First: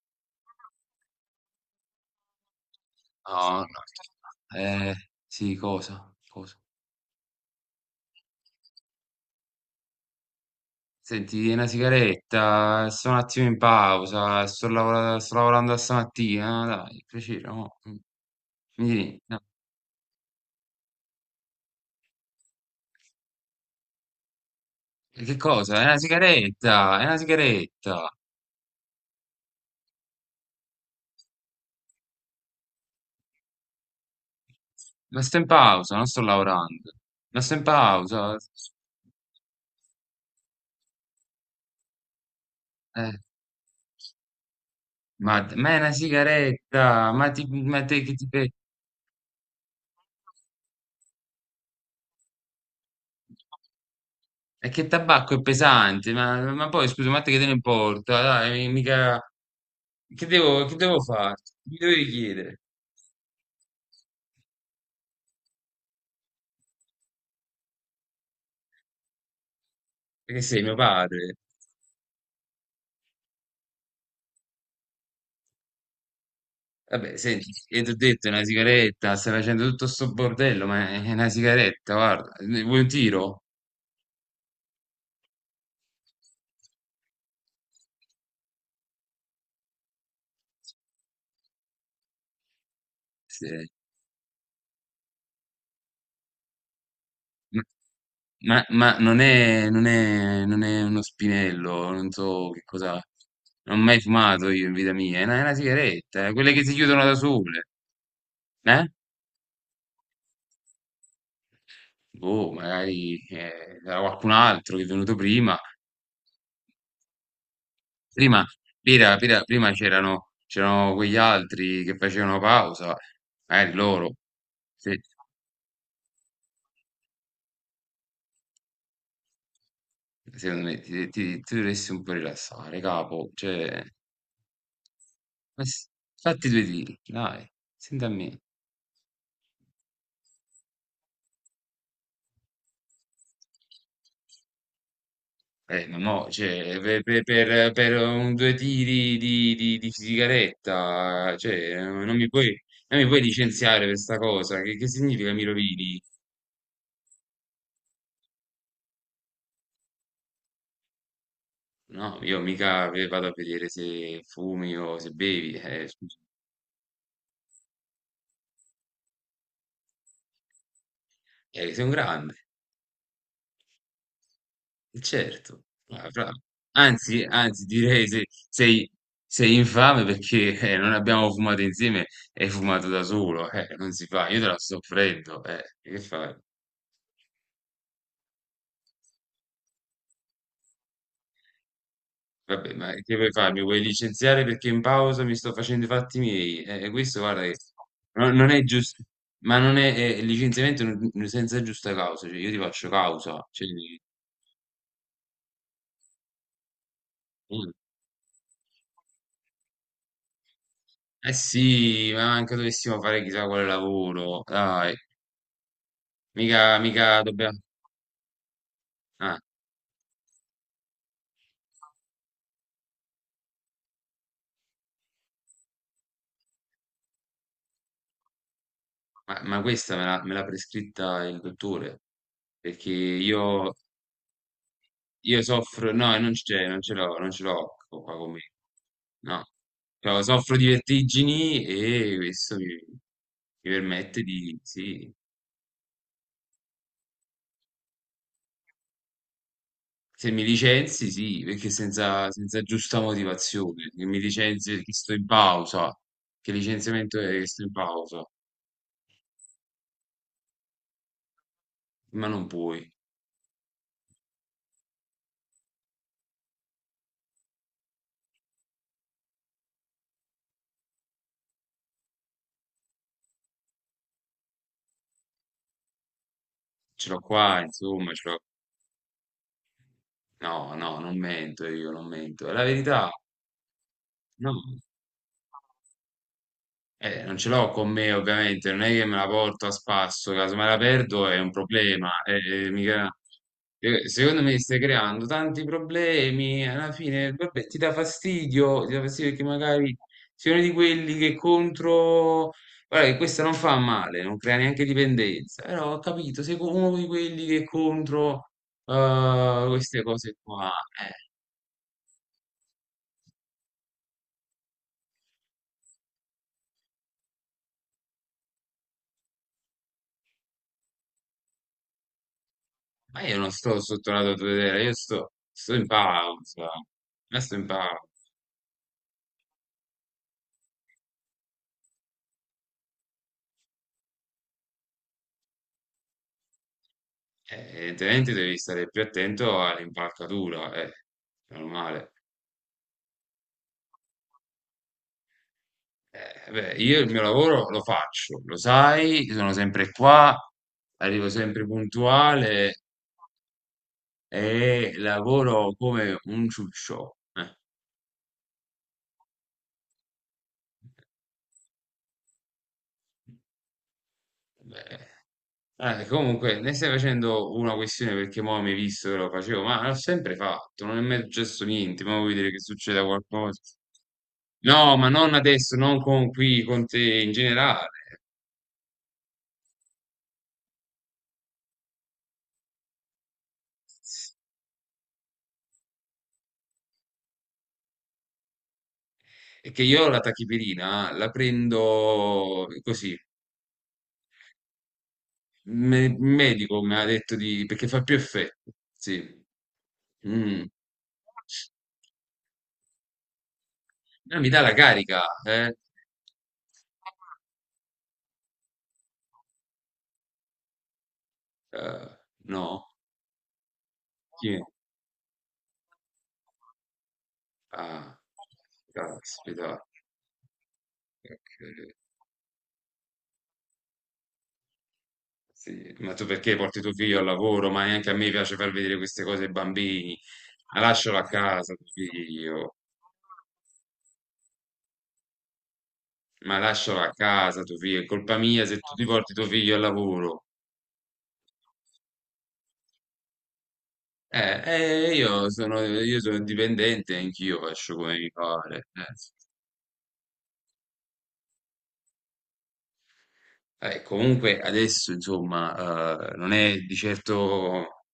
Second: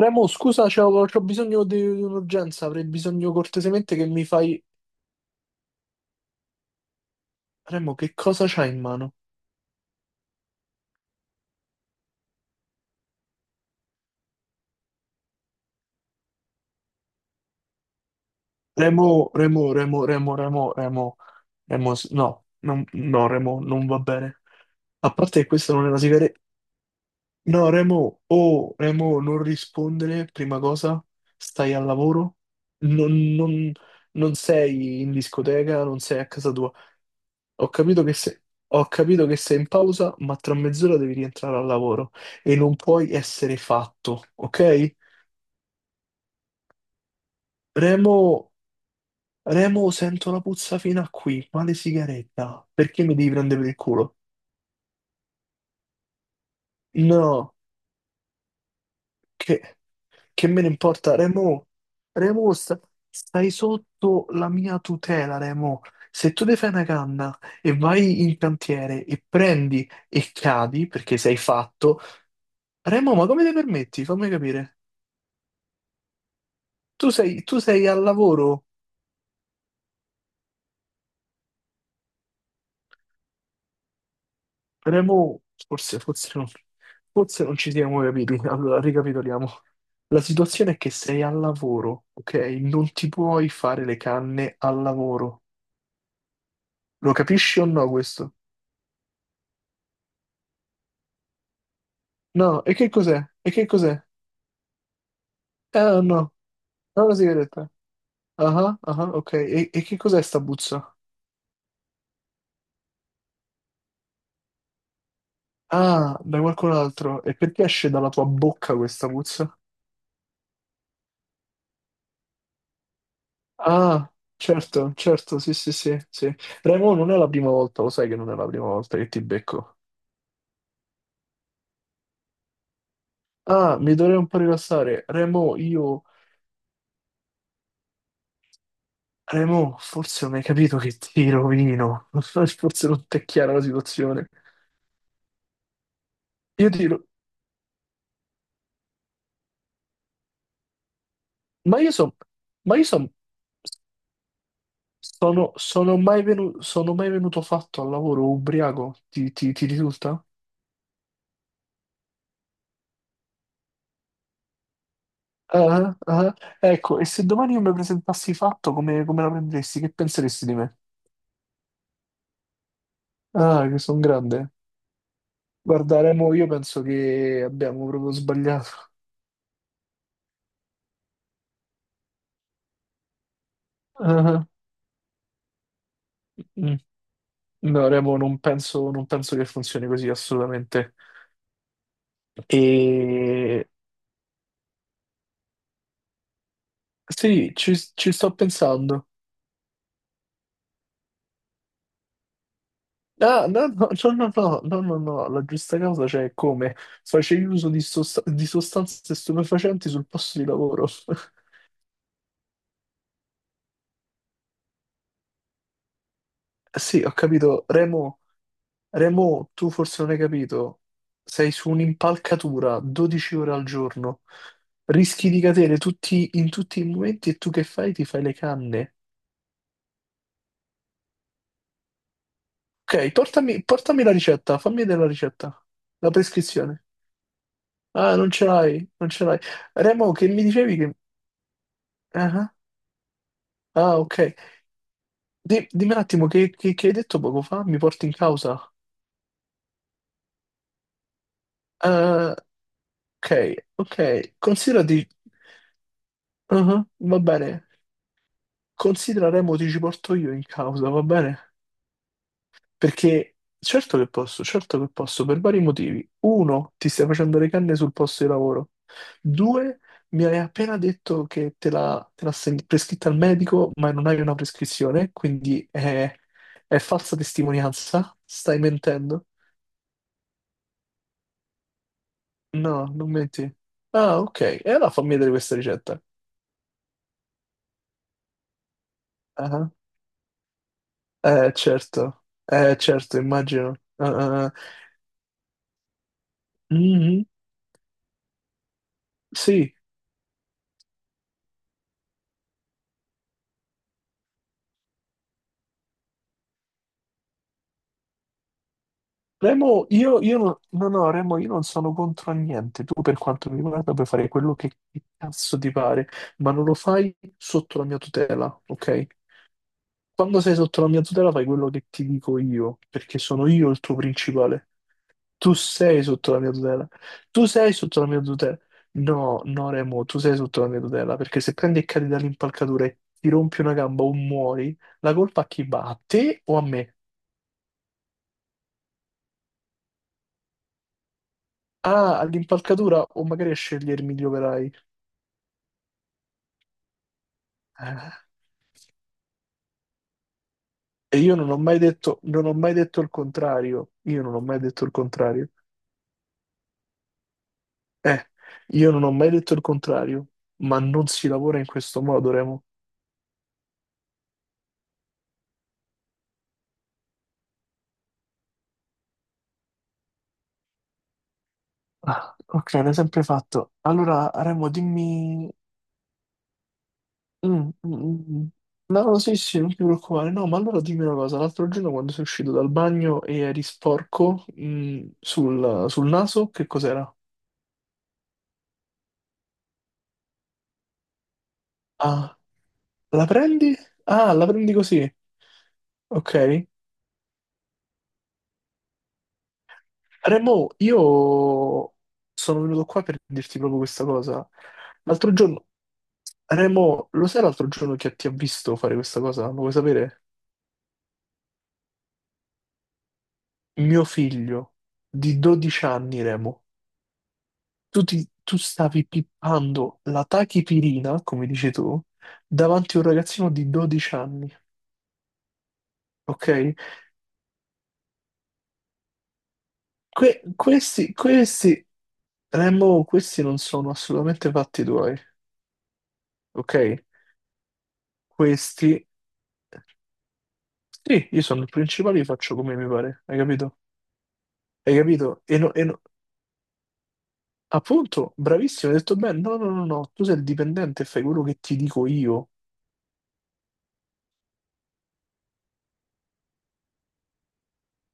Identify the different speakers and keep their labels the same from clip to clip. Speaker 1: Remo, scusa, c'ho bisogno di un'urgenza, avrei bisogno
Speaker 2: No, no.
Speaker 1: cortesemente che mi
Speaker 2: No.
Speaker 1: fai...
Speaker 2: Sì, cosa? Cosa?
Speaker 1: Remo, che cosa c'hai in mano?
Speaker 2: Senti, una sigaretta, sto un attimo in pausa, sto lavorando a stamattina, dai, piacere, no? Quindi,
Speaker 1: Remo,
Speaker 2: no.
Speaker 1: Remo, Remo, Remo, Remo, Remo, Remo, no, no, Remo, non va bene. A
Speaker 2: E che
Speaker 1: parte che questa
Speaker 2: cosa?
Speaker 1: non è una sigaretta...
Speaker 2: È una
Speaker 1: No,
Speaker 2: sigaretta,
Speaker 1: Remo, oh, Remo, non rispondere, prima cosa, stai al lavoro, non, non non sei in
Speaker 2: ma sto in
Speaker 1: discoteca,
Speaker 2: pausa,
Speaker 1: non
Speaker 2: non sto
Speaker 1: sei a casa tua.
Speaker 2: lavorando, ma sto in
Speaker 1: Ho capito che
Speaker 2: pausa,
Speaker 1: sei, ho capito che sei in pausa, ma tra mezz'ora devi rientrare al lavoro e non puoi
Speaker 2: eh,
Speaker 1: essere fatto, ok?
Speaker 2: ma è una sigaretta, ma, ti, ma te, che ti.
Speaker 1: Remo, Remo, sento la puzza fino a qui, ma le sigaretta, perché mi devi prendere per il culo?
Speaker 2: E che tabacco è pesante, ma poi scusa, ma a te che te ne
Speaker 1: No,
Speaker 2: importa? Dai, mica...
Speaker 1: che,
Speaker 2: Che
Speaker 1: che me
Speaker 2: devo,
Speaker 1: ne
Speaker 2: che devo
Speaker 1: importa,
Speaker 2: fare?
Speaker 1: Remo,
Speaker 2: Mi dovevi
Speaker 1: Remo,
Speaker 2: chiedere,
Speaker 1: stai sotto la mia tutela, Remo. Se tu ti fai una canna e vai in cantiere e prendi e
Speaker 2: perché sei mio
Speaker 1: cadi perché
Speaker 2: padre.
Speaker 1: sei fatto, Remo, ma come ti permetti? Fammi capire. Tu
Speaker 2: Vabbè,
Speaker 1: sei,
Speaker 2: senti,
Speaker 1: tu
Speaker 2: e
Speaker 1: sei
Speaker 2: ti ho
Speaker 1: al
Speaker 2: detto è una
Speaker 1: lavoro,
Speaker 2: sigaretta, stai facendo tutto sto bordello, ma è una sigaretta, guarda, vuoi un tiro?
Speaker 1: Remo, forse, forse non, forse non ci siamo capiti, allora ricapitoliamo. La situazione è che sei al lavoro, ok? Non ti puoi
Speaker 2: Sì.
Speaker 1: fare le canne al lavoro. Lo capisci o no questo?
Speaker 2: Ma non è uno spinello, non so che
Speaker 1: No, e che
Speaker 2: cosa...
Speaker 1: cos'è? E che
Speaker 2: Non ho mai
Speaker 1: cos'è?
Speaker 2: fumato io in vita mia, è una
Speaker 1: Ah,
Speaker 2: sigaretta,
Speaker 1: no,
Speaker 2: quelle che si
Speaker 1: è
Speaker 2: chiudono da
Speaker 1: una
Speaker 2: sole,
Speaker 1: sigaretta. Ah, ah,
Speaker 2: eh?
Speaker 1: ah, ok. E che cos'è sta puzza?
Speaker 2: Boh, magari era qualcun altro che è venuto prima.
Speaker 1: Ah, da qualcun altro. E perché esce dalla tua
Speaker 2: Prima,
Speaker 1: bocca questa
Speaker 2: prima- prima-
Speaker 1: puzza?
Speaker 2: prima c'erano quegli altri che facevano pausa, magari loro.
Speaker 1: Ah, certo,
Speaker 2: Se,
Speaker 1: certo, sì, sì, sì, sì. Remo non è la prima volta, lo sai che non è la prima volta che ti becco.
Speaker 2: secondo me ti dovresti un po' rilassare, capo.
Speaker 1: Ah,
Speaker 2: Cioè,
Speaker 1: mi dovrei un po' rilassare. Remo,
Speaker 2: ma s-
Speaker 1: io...
Speaker 2: fatti due tiri, dai, senti a me.
Speaker 1: Remo, forse non hai capito che ti rovino. Forse non ti è chiara la situazione.
Speaker 2: Ma no,
Speaker 1: Io
Speaker 2: cioè,
Speaker 1: ti...
Speaker 2: per,
Speaker 1: ro-
Speaker 2: per- per- per un due tiri di sigaretta, cioè,
Speaker 1: Ma io sono...
Speaker 2: non mi puoi,
Speaker 1: Ma io
Speaker 2: non mi
Speaker 1: son-
Speaker 2: puoi licenziare per sta cosa. Che significa mi rovini?
Speaker 1: Sono mai venuto fatto al lavoro ubriaco? Ti risulta?
Speaker 2: No, io mica vado a vedere se fumi o se bevi,
Speaker 1: Ah,
Speaker 2: scusa,
Speaker 1: ah, ah. Ecco, e se domani io mi presentassi fatto, come la prenderesti? Che penseresti di me?
Speaker 2: sei un grande,
Speaker 1: Ah, che sono grande.
Speaker 2: certo.
Speaker 1: Guarda,
Speaker 2: Ah, fra-
Speaker 1: Remo, io penso
Speaker 2: Anzi,
Speaker 1: che
Speaker 2: anzi,
Speaker 1: abbiamo
Speaker 2: direi
Speaker 1: proprio
Speaker 2: se
Speaker 1: sbagliato.
Speaker 2: sei, sei infame perché non abbiamo fumato insieme e hai fumato da solo, non si fa, io te
Speaker 1: Ah,
Speaker 2: la sto offrendo, che fai?
Speaker 1: mm. No, Remo, non penso che funzioni così assolutamente.
Speaker 2: Vabbè, ma che vuoi fare? Mi
Speaker 1: E
Speaker 2: vuoi licenziare perché in pausa mi sto facendo i fatti miei? Questo, guarda,
Speaker 1: sì,
Speaker 2: che
Speaker 1: ci sto
Speaker 2: non è giusto,
Speaker 1: pensando.
Speaker 2: ma non è, il licenziamento senza giusta causa, cioè io ti faccio causa,
Speaker 1: Ah,
Speaker 2: cioè,
Speaker 1: no, no, no, no, no, no, no, no, no, la giusta causa c'è come facevi uso di,
Speaker 2: eh.
Speaker 1: sosta- di sostanze stupefacenti sul posto di lavoro.
Speaker 2: Eh sì, ma anche dovessimo fare chissà quale lavoro, dai, mica,
Speaker 1: Sì, ho
Speaker 2: mica dobbiamo...
Speaker 1: capito, Remo.
Speaker 2: Ah,
Speaker 1: Remo, tu forse non hai capito, sei su un'impalcatura 12 ore al giorno, rischi di cadere in tutti i momenti e tu che fai? Ti fai le canne.
Speaker 2: ma questa me l'ha prescritta il dottore, perché
Speaker 1: Ok, portami,
Speaker 2: io,
Speaker 1: portami la ricetta, fammi vedere la
Speaker 2: io
Speaker 1: ricetta,
Speaker 2: soffro...
Speaker 1: la
Speaker 2: No, non c'è, non
Speaker 1: prescrizione.
Speaker 2: ce l'ho, non ce l'ho qua
Speaker 1: Ah, non
Speaker 2: con
Speaker 1: ce
Speaker 2: me,
Speaker 1: l'hai, non ce l'hai.
Speaker 2: no.
Speaker 1: Remo,
Speaker 2: Cioè,
Speaker 1: che mi
Speaker 2: soffro di
Speaker 1: dicevi che...
Speaker 2: vertigini e
Speaker 1: Ah,
Speaker 2: questo mi
Speaker 1: ah, ok.
Speaker 2: permette di... Sì,
Speaker 1: Dimmi un attimo, che hai detto poco fa? Mi porti in causa?
Speaker 2: se mi licenzi, sì, perché senza,
Speaker 1: Ah,
Speaker 2: senza giusta
Speaker 1: ok,
Speaker 2: motivazione, che mi
Speaker 1: ok,
Speaker 2: licenzi, che
Speaker 1: considerati...
Speaker 2: sto in pausa, che
Speaker 1: ah,
Speaker 2: licenziamento
Speaker 1: va
Speaker 2: è che sto
Speaker 1: bene,
Speaker 2: in pausa.
Speaker 1: considera Remo, ti ci porto io in causa, va bene?
Speaker 2: Ma non puoi,
Speaker 1: Perché certo che posso, per vari motivi. Uno, ti stai facendo le canne sul posto di lavoro. Due, mi hai appena detto che te l'ha prescritta il medico, ma non hai una prescrizione, quindi è
Speaker 2: ce
Speaker 1: falsa
Speaker 2: l'ho qua, insomma,
Speaker 1: testimonianza.
Speaker 2: ce l'ho...
Speaker 1: Stai mentendo?
Speaker 2: No, no, non mento io, non mento, è la
Speaker 1: No,
Speaker 2: verità.
Speaker 1: non menti. Ah, ok.
Speaker 2: No.
Speaker 1: E allora fammi vedere questa ricetta.
Speaker 2: Non ce l'ho con me, ovviamente, non è che me la porto a
Speaker 1: Ah,
Speaker 2: spasso, caso me la perdo è un
Speaker 1: eh,
Speaker 2: problema.
Speaker 1: certo.
Speaker 2: eh, eh, mica-
Speaker 1: Certo, immagino. Ah,
Speaker 2: eh, Secondo
Speaker 1: ah, ah.
Speaker 2: me stai creando tanti problemi, alla
Speaker 1: Mhm.
Speaker 2: fine vabbè, ti dà fastidio perché
Speaker 1: Sì.
Speaker 2: magari sei uno di quelli che contro... Guarda che questa non fa male, non crea neanche dipendenza, però ho capito, sei uno di quelli che contro
Speaker 1: Remo,
Speaker 2: queste cose
Speaker 1: io non,
Speaker 2: qua.
Speaker 1: no, no,
Speaker 2: Eh,
Speaker 1: Remo, io non sono contro a niente. Tu, per quanto mi riguarda, puoi fare quello che cazzo ti pare, ma non lo fai sotto la mia tutela, ok? Quando sei sotto la mia tutela, fai quello che ti dico io, perché
Speaker 2: ma io
Speaker 1: sono
Speaker 2: non
Speaker 1: io
Speaker 2: sto
Speaker 1: il tuo
Speaker 2: sotto la tua
Speaker 1: principale.
Speaker 2: tutela, io sto,
Speaker 1: Tu
Speaker 2: sto in
Speaker 1: sei sotto la mia
Speaker 2: pausa,
Speaker 1: tutela.
Speaker 2: ma
Speaker 1: Tu
Speaker 2: sto in
Speaker 1: sei sotto
Speaker 2: pausa.
Speaker 1: la mia tutela. No, no, Remo, tu sei sotto la mia tutela, perché se prendi e cadi dall'impalcatura e ti rompi una gamba o muori, la colpa a chi va? A te o a me?
Speaker 2: Evidentemente devi stare più attento all'impalcatura, è normale.
Speaker 1: Ah, all'impalcatura o magari a scegliermi gli operai?
Speaker 2: Beh, io il mio lavoro lo
Speaker 1: Eh,
Speaker 2: faccio, lo sai, sono sempre qua,
Speaker 1: E
Speaker 2: arrivo
Speaker 1: io non ho
Speaker 2: sempre
Speaker 1: mai detto, non ho
Speaker 2: puntuale
Speaker 1: mai detto il contrario. Io non ho mai detto il
Speaker 2: e
Speaker 1: contrario.
Speaker 2: lavoro come un ciuccio.
Speaker 1: Eh, io non ho mai detto il contrario, ma non si lavora in questo modo, Remo.
Speaker 2: Beh. Comunque, ne stai facendo una questione perché mo' mi hai visto che lo facevo, ma l'ho sempre fatto, non è mai successo niente, ma vuoi
Speaker 1: Ah,
Speaker 2: vedere che
Speaker 1: ok, l'hai
Speaker 2: succeda
Speaker 1: sempre
Speaker 2: qualcosa?
Speaker 1: fatto. Allora, Remo,
Speaker 2: No, ma non
Speaker 1: dimmi...
Speaker 2: adesso, non con qui, con te in
Speaker 1: Mm, mm,
Speaker 2: generale.
Speaker 1: mm. Mm. No, sì, sì, non ti preoccupare. No, ma allora dimmi una cosa. L'altro giorno quando sei uscito dal bagno e eri sporco, sul naso, che cos'era?
Speaker 2: È che io la tachipirina la
Speaker 1: Ah,
Speaker 2: prendo così,
Speaker 1: la prendi? Ah, la prendi così.
Speaker 2: il
Speaker 1: Ok.
Speaker 2: medico mi ha detto di, perché fa più effetto, sì. Mm.
Speaker 1: Remo, io sono venuto qua per dirti proprio questa
Speaker 2: No,
Speaker 1: cosa.
Speaker 2: mi dà la carica,
Speaker 1: L'altro giorno,
Speaker 2: eh?
Speaker 1: Remo, lo sai l'altro giorno che ti ha visto fare questa cosa? Lo vuoi sapere?
Speaker 2: Eh, no?
Speaker 1: Mio
Speaker 2: Chi è?
Speaker 1: figlio di 12 anni, Remo, tu,
Speaker 2: Ah,
Speaker 1: ti- tu stavi
Speaker 2: caspita.
Speaker 1: pippando la tachipirina, come
Speaker 2: Ok,
Speaker 1: dici tu, davanti a un ragazzino di 12 anni,
Speaker 2: sì. Ma tu perché
Speaker 1: ok?
Speaker 2: porti tuo figlio al lavoro? Ma neanche a me piace far vedere queste cose ai bambini.
Speaker 1: Que-
Speaker 2: Ma
Speaker 1: questi,
Speaker 2: lascialo a casa,
Speaker 1: questi,
Speaker 2: tuo figlio.
Speaker 1: Remo, questi non sono assolutamente fatti tuoi,
Speaker 2: Ma
Speaker 1: ok?
Speaker 2: lascialo a casa tuo figlio, è colpa mia se tu ti
Speaker 1: Questi.
Speaker 2: porti tuo figlio al lavoro.
Speaker 1: Sì, io sono il principale, io faccio come mi pare, hai capito?
Speaker 2: Eh,
Speaker 1: Hai
Speaker 2: eh,
Speaker 1: capito?
Speaker 2: io sono, io sono dipendente, anch'io faccio come mi
Speaker 1: Appunto,
Speaker 2: pare.
Speaker 1: bravissimo, hai detto bene, no, no, no, no, tu sei il dipendente, e fai quello che ti dico io.
Speaker 2: Comunque adesso, insomma, non è di certo,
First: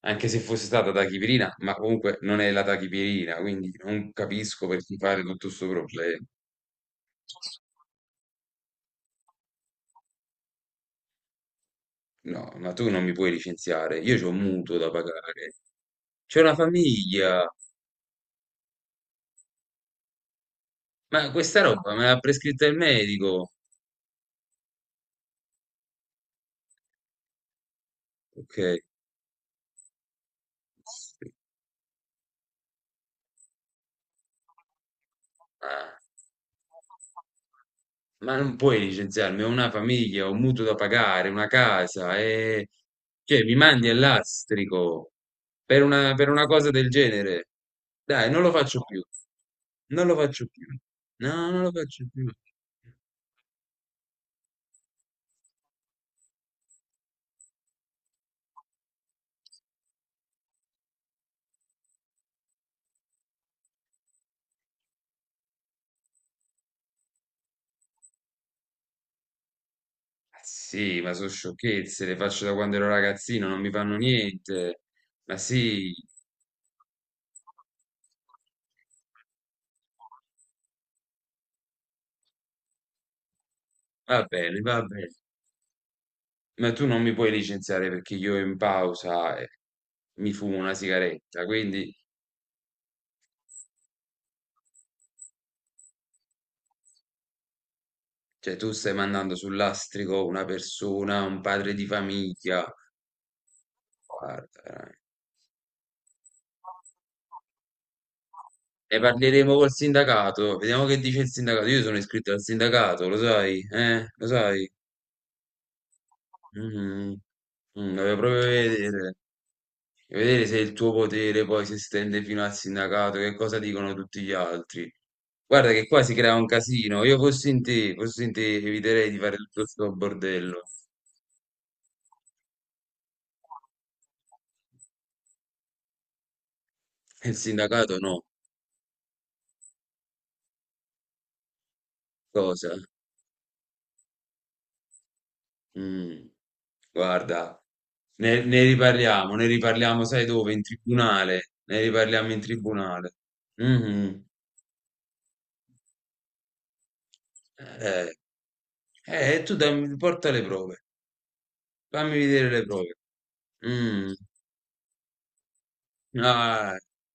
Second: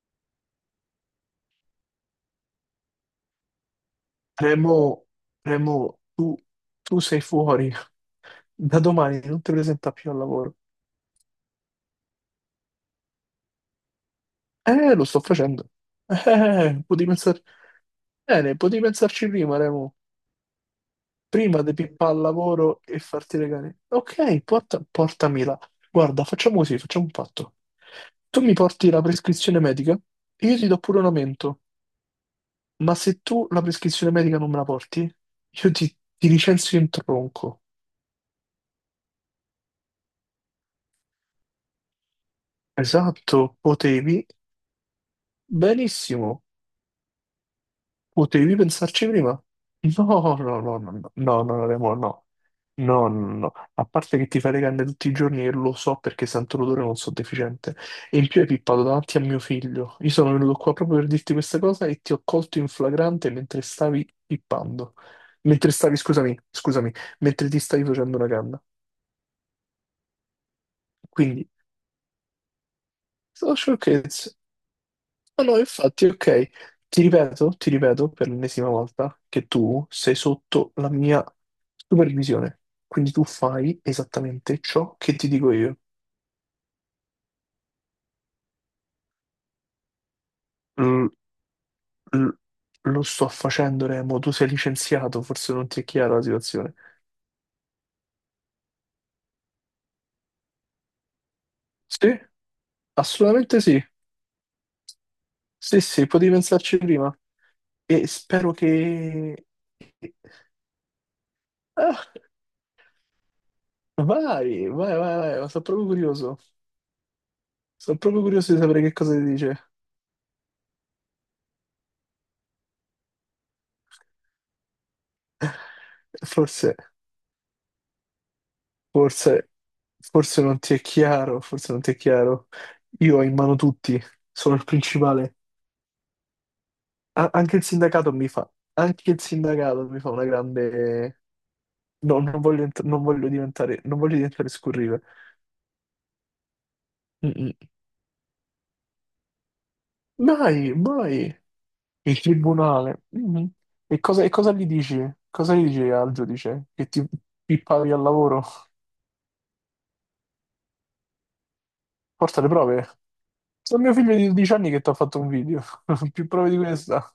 Speaker 2: anche se fosse stata tachipirina, ma comunque non è la tachipirina, quindi non capisco
Speaker 1: Remo,
Speaker 2: perché fare tutto questo
Speaker 1: Remo,
Speaker 2: problema.
Speaker 1: tu sei fuori, da domani non ti presenta più al lavoro.
Speaker 2: No, ma tu non mi puoi licenziare, io c'ho un mutuo da
Speaker 1: Lo sto
Speaker 2: pagare,
Speaker 1: facendo. Eh, eh,
Speaker 2: c'è una
Speaker 1: eh, eh, potevi pensar-
Speaker 2: famiglia,
Speaker 1: bene, potevi pensarci prima, Remo.
Speaker 2: ma questa
Speaker 1: Prima di
Speaker 2: roba me
Speaker 1: pippare
Speaker 2: l'ha
Speaker 1: al
Speaker 2: prescritta il
Speaker 1: lavoro e farti
Speaker 2: medico.
Speaker 1: regalare. Ok, portami là. Guarda, facciamo così, facciamo un patto. Tu mi
Speaker 2: Ok.
Speaker 1: porti la prescrizione medica, e io ti do pure un
Speaker 2: Sì.
Speaker 1: aumento, ma se tu la prescrizione medica non me la porti, io
Speaker 2: Eh,
Speaker 1: ti licenzio in tronco.
Speaker 2: ma non puoi licenziarmi, ho una famiglia, ho un mutuo da pagare, una casa, e... cioè mi
Speaker 1: Esatto,
Speaker 2: mandi all'astrico per una, per
Speaker 1: benissimo,
Speaker 2: una cosa del genere. Dai, non lo
Speaker 1: potevi
Speaker 2: faccio più,
Speaker 1: pensarci prima. No,
Speaker 2: non lo
Speaker 1: no,
Speaker 2: faccio
Speaker 1: no,
Speaker 2: più,
Speaker 1: no, no, no, no,
Speaker 2: no, non
Speaker 1: no,
Speaker 2: lo
Speaker 1: Remo,
Speaker 2: faccio
Speaker 1: no.
Speaker 2: più.
Speaker 1: No, no, no, no. A parte che ti fai le canne tutti i giorni e lo so perché sento l'odore e non sono deficiente. E in più hai pippato davanti a mio figlio. Io sono venuto qua proprio per dirti questa cosa e ti ho colto in flagrante mentre stavi pippando. Mentre stavi, scusami, scusami, mentre ti stavi facendo una canna.
Speaker 2: Ah, sì, ma sono
Speaker 1: Quindi,
Speaker 2: sciocchezze, le faccio da quando ero ragazzino,
Speaker 1: sono
Speaker 2: non mi fanno
Speaker 1: sciocchezze.
Speaker 2: niente. Ma
Speaker 1: No, no,
Speaker 2: sì,
Speaker 1: infatti, ok. Ti ripeto per l'ennesima volta che tu sei sotto la mia supervisione. Quindi tu fai
Speaker 2: va
Speaker 1: esattamente
Speaker 2: bene, va
Speaker 1: ciò
Speaker 2: bene.
Speaker 1: che ti dico io.
Speaker 2: Ma tu non mi puoi licenziare perché io in pausa mi fumo una sigaretta, quindi
Speaker 1: L- lo sto facendo, Remo. Tu sei licenziato, forse non ti è chiara la situazione.
Speaker 2: cioè, tu stai mandando sul lastrico una persona, un padre di
Speaker 1: Sì,
Speaker 2: famiglia.
Speaker 1: assolutamente sì.
Speaker 2: Guarda, veramente.
Speaker 1: Sì, sì, potevi pensarci prima. E spero
Speaker 2: Ne
Speaker 1: che...
Speaker 2: parleremo col sindacato, vediamo che dice il sindacato. Io sono
Speaker 1: Ah,
Speaker 2: iscritto al sindacato, lo sai, eh? Lo
Speaker 1: vai,
Speaker 2: sai?
Speaker 1: vai, vai, vai, ma sono proprio curioso.
Speaker 2: Mm, mm,
Speaker 1: Sono
Speaker 2: dovevo
Speaker 1: proprio
Speaker 2: proprio
Speaker 1: curioso di sapere che cosa
Speaker 2: vedere.
Speaker 1: ti dice.
Speaker 2: E vedere se il tuo potere poi si estende fino al sindacato, che cosa dicono tutti gli altri. Guarda che qua si crea un
Speaker 1: Forse,
Speaker 2: casino. Io fossi in te, eviterei di fare
Speaker 1: forse,
Speaker 2: tutto sto
Speaker 1: forse non
Speaker 2: bordello.
Speaker 1: ti è chiaro, forse non ti è chiaro. Io ho in mano tutti, sono il principale.
Speaker 2: E
Speaker 1: A-
Speaker 2: il
Speaker 1: anche il
Speaker 2: sindacato
Speaker 1: sindacato
Speaker 2: no.
Speaker 1: mi fa, anche il sindacato mi fa una grande. No, non voglio,
Speaker 2: Cosa?
Speaker 1: ent- non voglio diventare, non voglio diventare scurrile.
Speaker 2: Mm,
Speaker 1: Mm-mm.
Speaker 2: guarda, ne riparliamo, sai dove? In
Speaker 1: Dai, vai.
Speaker 2: tribunale. Ne
Speaker 1: Il
Speaker 2: riparliamo in
Speaker 1: tribunale.
Speaker 2: tribunale.
Speaker 1: Mm. E cosa,
Speaker 2: Mhm.
Speaker 1: e cosa gli dici? Cosa gli dici al giudice? Che ti pippavi al
Speaker 2: Eh,
Speaker 1: lavoro?
Speaker 2: tu dammi, porta le prove. Fammi
Speaker 1: Porta
Speaker 2: vedere
Speaker 1: le
Speaker 2: le
Speaker 1: prove.
Speaker 2: prove.
Speaker 1: Sono mio
Speaker 2: Mm.
Speaker 1: figlio di 12 anni che ti ha fatto un video. Più prove di
Speaker 2: Ah,
Speaker 1: questa.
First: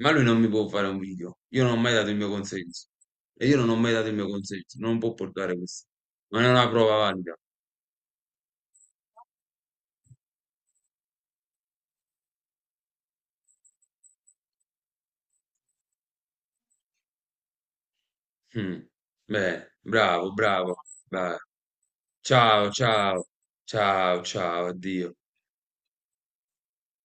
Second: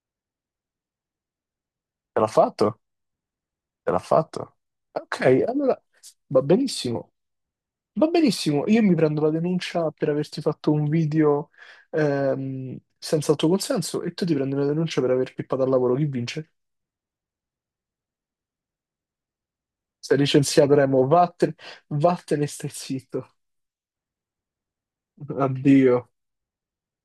Speaker 2: ma lui non mi può fare un video. Io non ho mai dato il
Speaker 1: Te l'ha
Speaker 2: mio
Speaker 1: fatto?
Speaker 2: consenso. E io non ho
Speaker 1: Te
Speaker 2: mai
Speaker 1: l'ha
Speaker 2: dato il mio
Speaker 1: fatto?
Speaker 2: consenso. Non può
Speaker 1: Ok,
Speaker 2: portare
Speaker 1: allora
Speaker 2: questo.
Speaker 1: va
Speaker 2: Non è una prova
Speaker 1: benissimo.
Speaker 2: valida.
Speaker 1: Va benissimo. Io mi prendo la denuncia per averti fatto un video senza il tuo consenso e tu ti prendi la denuncia per aver pippato al lavoro. Chi vince?
Speaker 2: Mm. Beh,
Speaker 1: Sei
Speaker 2: bravo,
Speaker 1: licenziato,
Speaker 2: bravo.
Speaker 1: Remo.
Speaker 2: Vai.
Speaker 1: Vattene, vattene, e stai
Speaker 2: Ciao, ciao.
Speaker 1: zitto.
Speaker 2: Ciao, ciao, addio.
Speaker 1: Addio.